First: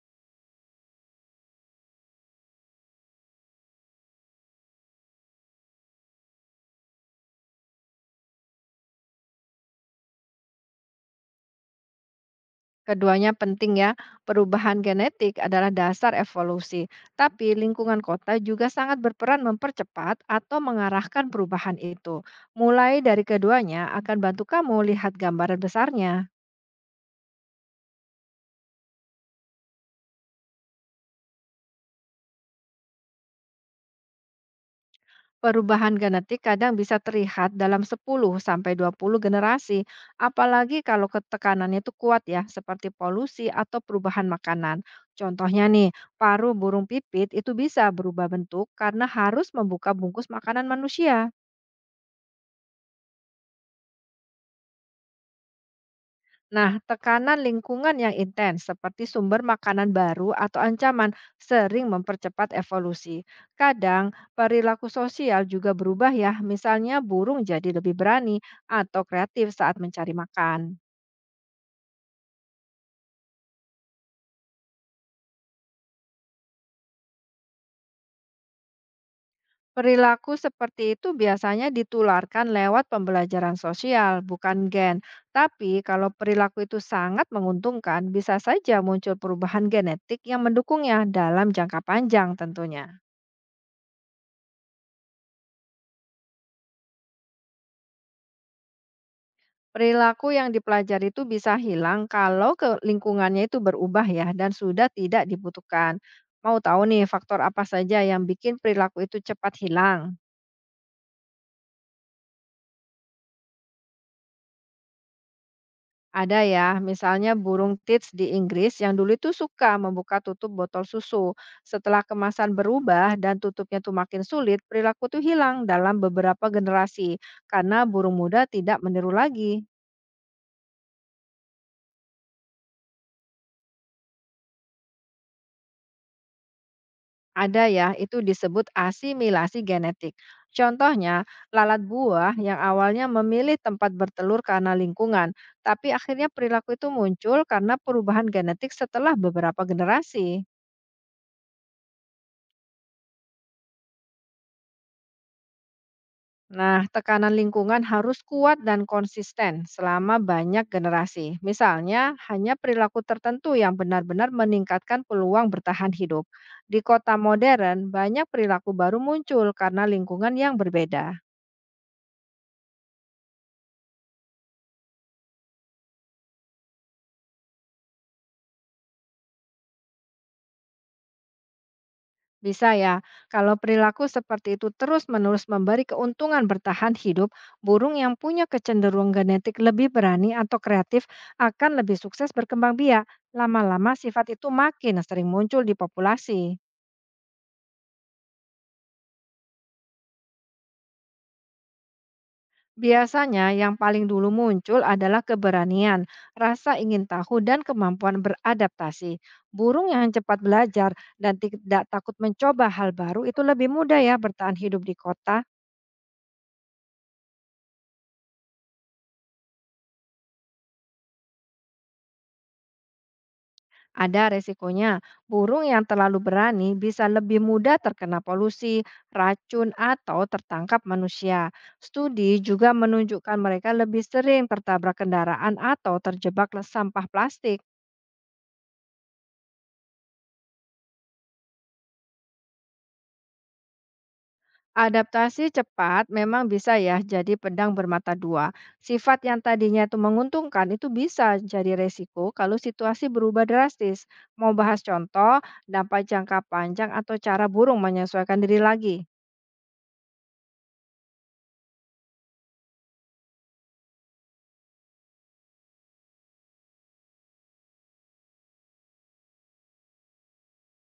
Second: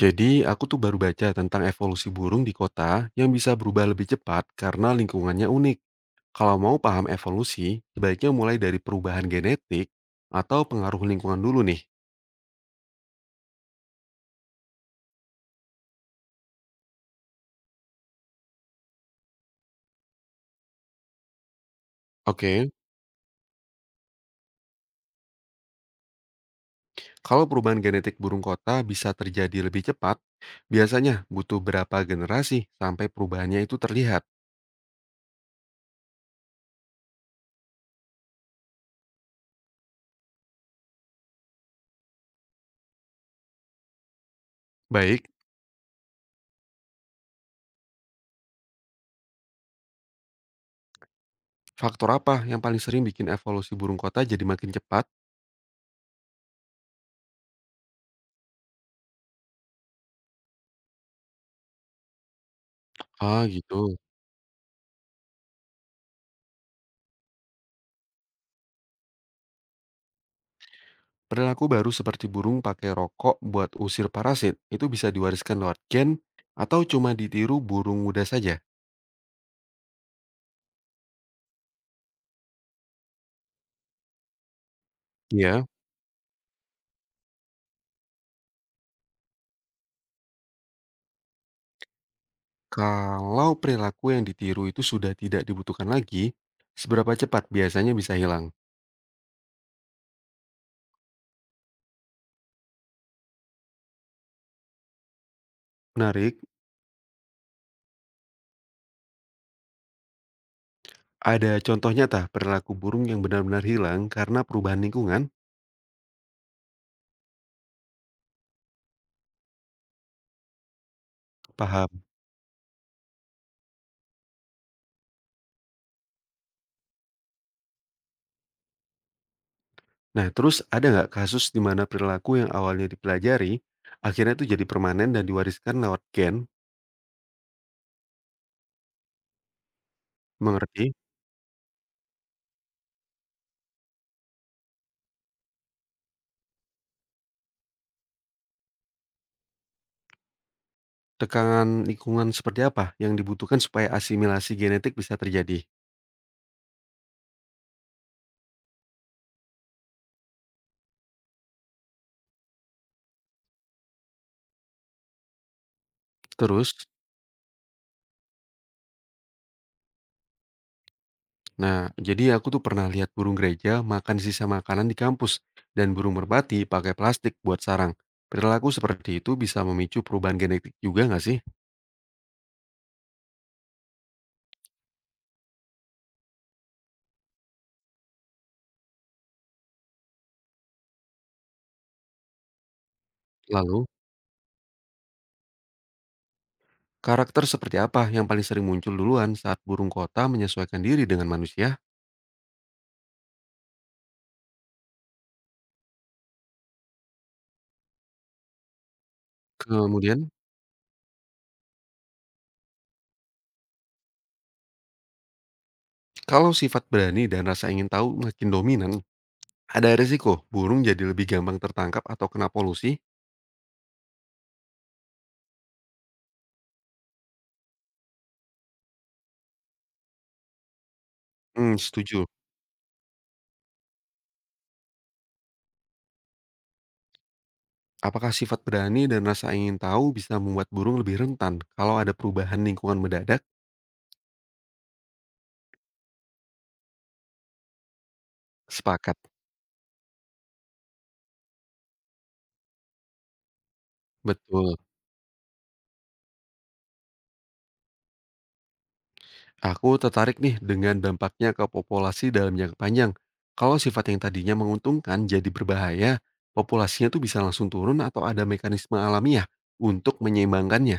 Jadi, aku tuh baru baca tentang evolusi burung di kota yang bisa berubah lebih cepat karena lingkungannya unik. Kalau mau paham evolusi, sebaiknya mulai dari perubahan genetik atau pengaruh lingkungan dulu nih. Keduanya penting ya. Perubahan genetik adalah dasar evolusi, tapi lingkungan kota juga sangat berperan mempercepat atau mengarahkan perubahan itu. Oke, Mulai dari keduanya akan bantu kamu lihat gambaran besarnya. kalau perubahan genetik burung kota bisa terjadi lebih cepat, biasanya butuh berapa generasi sampai perubahannya itu terlihat? Perubahan genetik kadang bisa terlihat dalam 10 sampai 20 generasi, apalagi kalau ketekanannya itu kuat ya, seperti polusi atau perubahan makanan. Baik, Contohnya nih, paru burung pipit itu bisa berubah bentuk karena harus membuka bungkus makanan manusia. faktor apa yang paling sering bikin evolusi burung kota jadi makin cepat? Nah, tekanan lingkungan yang intens seperti sumber makanan baru atau ancaman sering mempercepat evolusi. Ah, gitu. Kadang perilaku sosial juga berubah ya, misalnya burung jadi lebih berani atau kreatif saat mencari makan. Perilaku baru seperti burung pakai rokok buat usir parasit itu bisa diwariskan lewat gen atau cuma ditiru burung muda saja. Perilaku seperti itu biasanya ditularkan lewat pembelajaran sosial, bukan gen. Ya, Tapi kalau perilaku itu sangat menguntungkan, bisa saja muncul perubahan genetik yang mendukungnya dalam jangka panjang tentunya. kalau perilaku yang ditiru itu sudah tidak dibutuhkan lagi, seberapa cepat biasanya bisa hilang? Perilaku yang dipelajari itu bisa hilang kalau ke lingkungannya itu berubah ya dan sudah tidak dibutuhkan. Menarik, Mau tahu nih faktor apa saja yang bikin perilaku itu cepat hilang? ada contoh nyata perilaku burung yang benar-benar hilang karena perubahan lingkungan? Ada ya, misalnya burung tits di Inggris yang dulu itu suka membuka tutup botol susu. Setelah Paham. kemasan berubah dan tutupnya tuh makin sulit, perilaku itu hilang dalam beberapa generasi karena burung muda tidak meniru lagi. Nah, terus ada nggak kasus di mana perilaku yang awalnya dipelajari, akhirnya itu jadi permanen dan diwariskan lewat gen? Ada ya, itu disebut asimilasi genetik. Mengerti? Contohnya, lalat buah yang awalnya memilih tempat bertelur karena lingkungan, tapi akhirnya perilaku itu muncul karena perubahan genetik setelah beberapa generasi. Tekanan lingkungan seperti apa yang dibutuhkan supaya asimilasi genetik bisa terjadi? Nah, tekanan lingkungan harus kuat dan konsisten selama banyak generasi. Misalnya, hanya perilaku tertentu yang benar-benar meningkatkan peluang bertahan hidup. Terus, Di kota modern, banyak perilaku baru muncul karena lingkungan yang berbeda. nah jadi aku tuh pernah lihat burung gereja makan sisa makanan di kampus dan burung merpati pakai plastik buat sarang. Perilaku seperti itu bisa memicu perubahan genetik juga nggak sih? Bisa ya, kalau perilaku seperti itu terus-menerus memberi keuntungan bertahan hidup, burung yang punya kecenderungan genetik lebih berani atau kreatif akan lebih sukses berkembang biak. Lalu, Lama-lama sifat itu makin sering muncul di populasi. karakter seperti apa yang paling sering muncul duluan saat burung kota menyesuaikan diri dengan manusia? Biasanya yang paling dulu muncul adalah keberanian, rasa ingin tahu dan kemampuan beradaptasi. Burung yang Kemudian, cepat belajar dan tidak takut mencoba hal baru itu lebih mudah ya bertahan hidup di kota. kalau sifat berani dan rasa ingin tahu makin dominan, ada risiko burung jadi lebih gampang tertangkap atau kena polusi? Ada resikonya, burung yang terlalu berani bisa lebih mudah terkena polusi, racun, atau tertangkap manusia. Hmm, setuju. Studi juga menunjukkan mereka lebih sering tertabrak kendaraan atau terjebak sampah plastik. Apakah sifat berani dan rasa ingin tahu bisa membuat burung lebih rentan kalau ada perubahan lingkungan mendadak? Adaptasi cepat memang bisa ya jadi pedang bermata dua. Sepakat. Sifat yang tadinya itu menguntungkan itu bisa jadi resiko kalau situasi berubah drastis. Mau Betul. bahas contoh, dampak jangka panjang atau cara burung menyesuaikan diri lagi? Aku tertarik nih dengan dampaknya ke populasi dalam jangka panjang. Kalau sifat yang tadinya menguntungkan jadi berbahaya, populasinya tuh bisa langsung turun atau ada mekanisme alamiah untuk menyeimbangkannya.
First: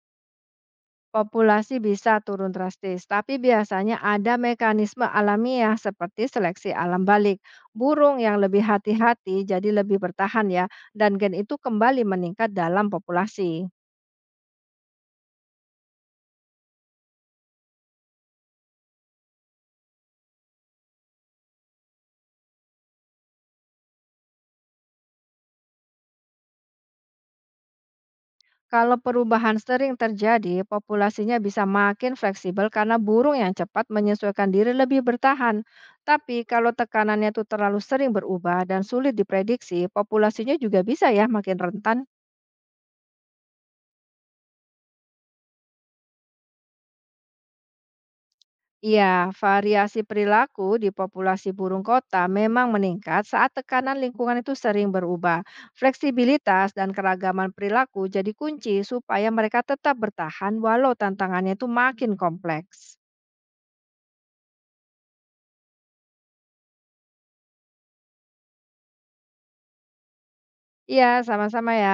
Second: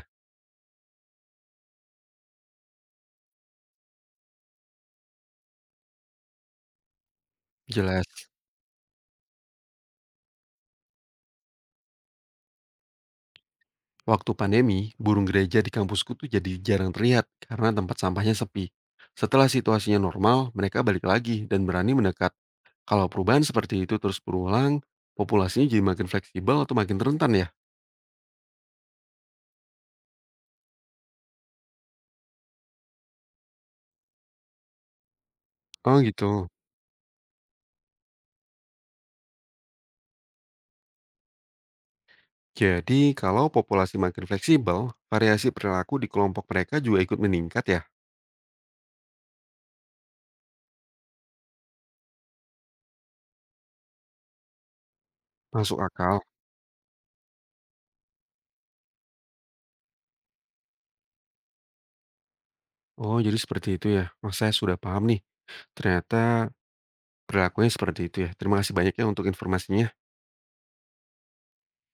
Populasi bisa turun drastis, tapi biasanya ada mekanisme alamiah seperti seleksi alam balik. Jelas. Burung yang lebih hati-hati jadi lebih bertahan ya, dan gen itu kembali meningkat dalam populasi. Waktu pandemi, burung gereja di kampusku tuh jadi jarang terlihat karena tempat sampahnya sepi. Setelah situasinya normal, mereka balik lagi dan berani mendekat. Kalau perubahan seperti itu terus berulang, populasinya jadi makin fleksibel atau makin rentan ya? Kalau perubahan sering terjadi, populasinya bisa makin fleksibel karena burung yang cepat menyesuaikan diri lebih bertahan. Oh Tapi gitu. kalau tekanannya itu terlalu sering berubah dan sulit diprediksi, populasinya juga bisa ya makin rentan. Jadi, kalau populasi makin fleksibel, variasi perilaku di kelompok mereka juga ikut meningkat ya? Iya, variasi perilaku di populasi burung kota memang meningkat saat tekanan lingkungan itu sering berubah. Masuk akal. Fleksibilitas dan keragaman perilaku jadi kunci supaya mereka tetap bertahan walau tantangannya itu makin kompleks. Oh, jadi seperti itu ya. Wah, saya sudah paham nih. Ternyata perilakunya seperti itu ya. Terima kasih banyak ya untuk informasinya. Iya, sama-sama ya.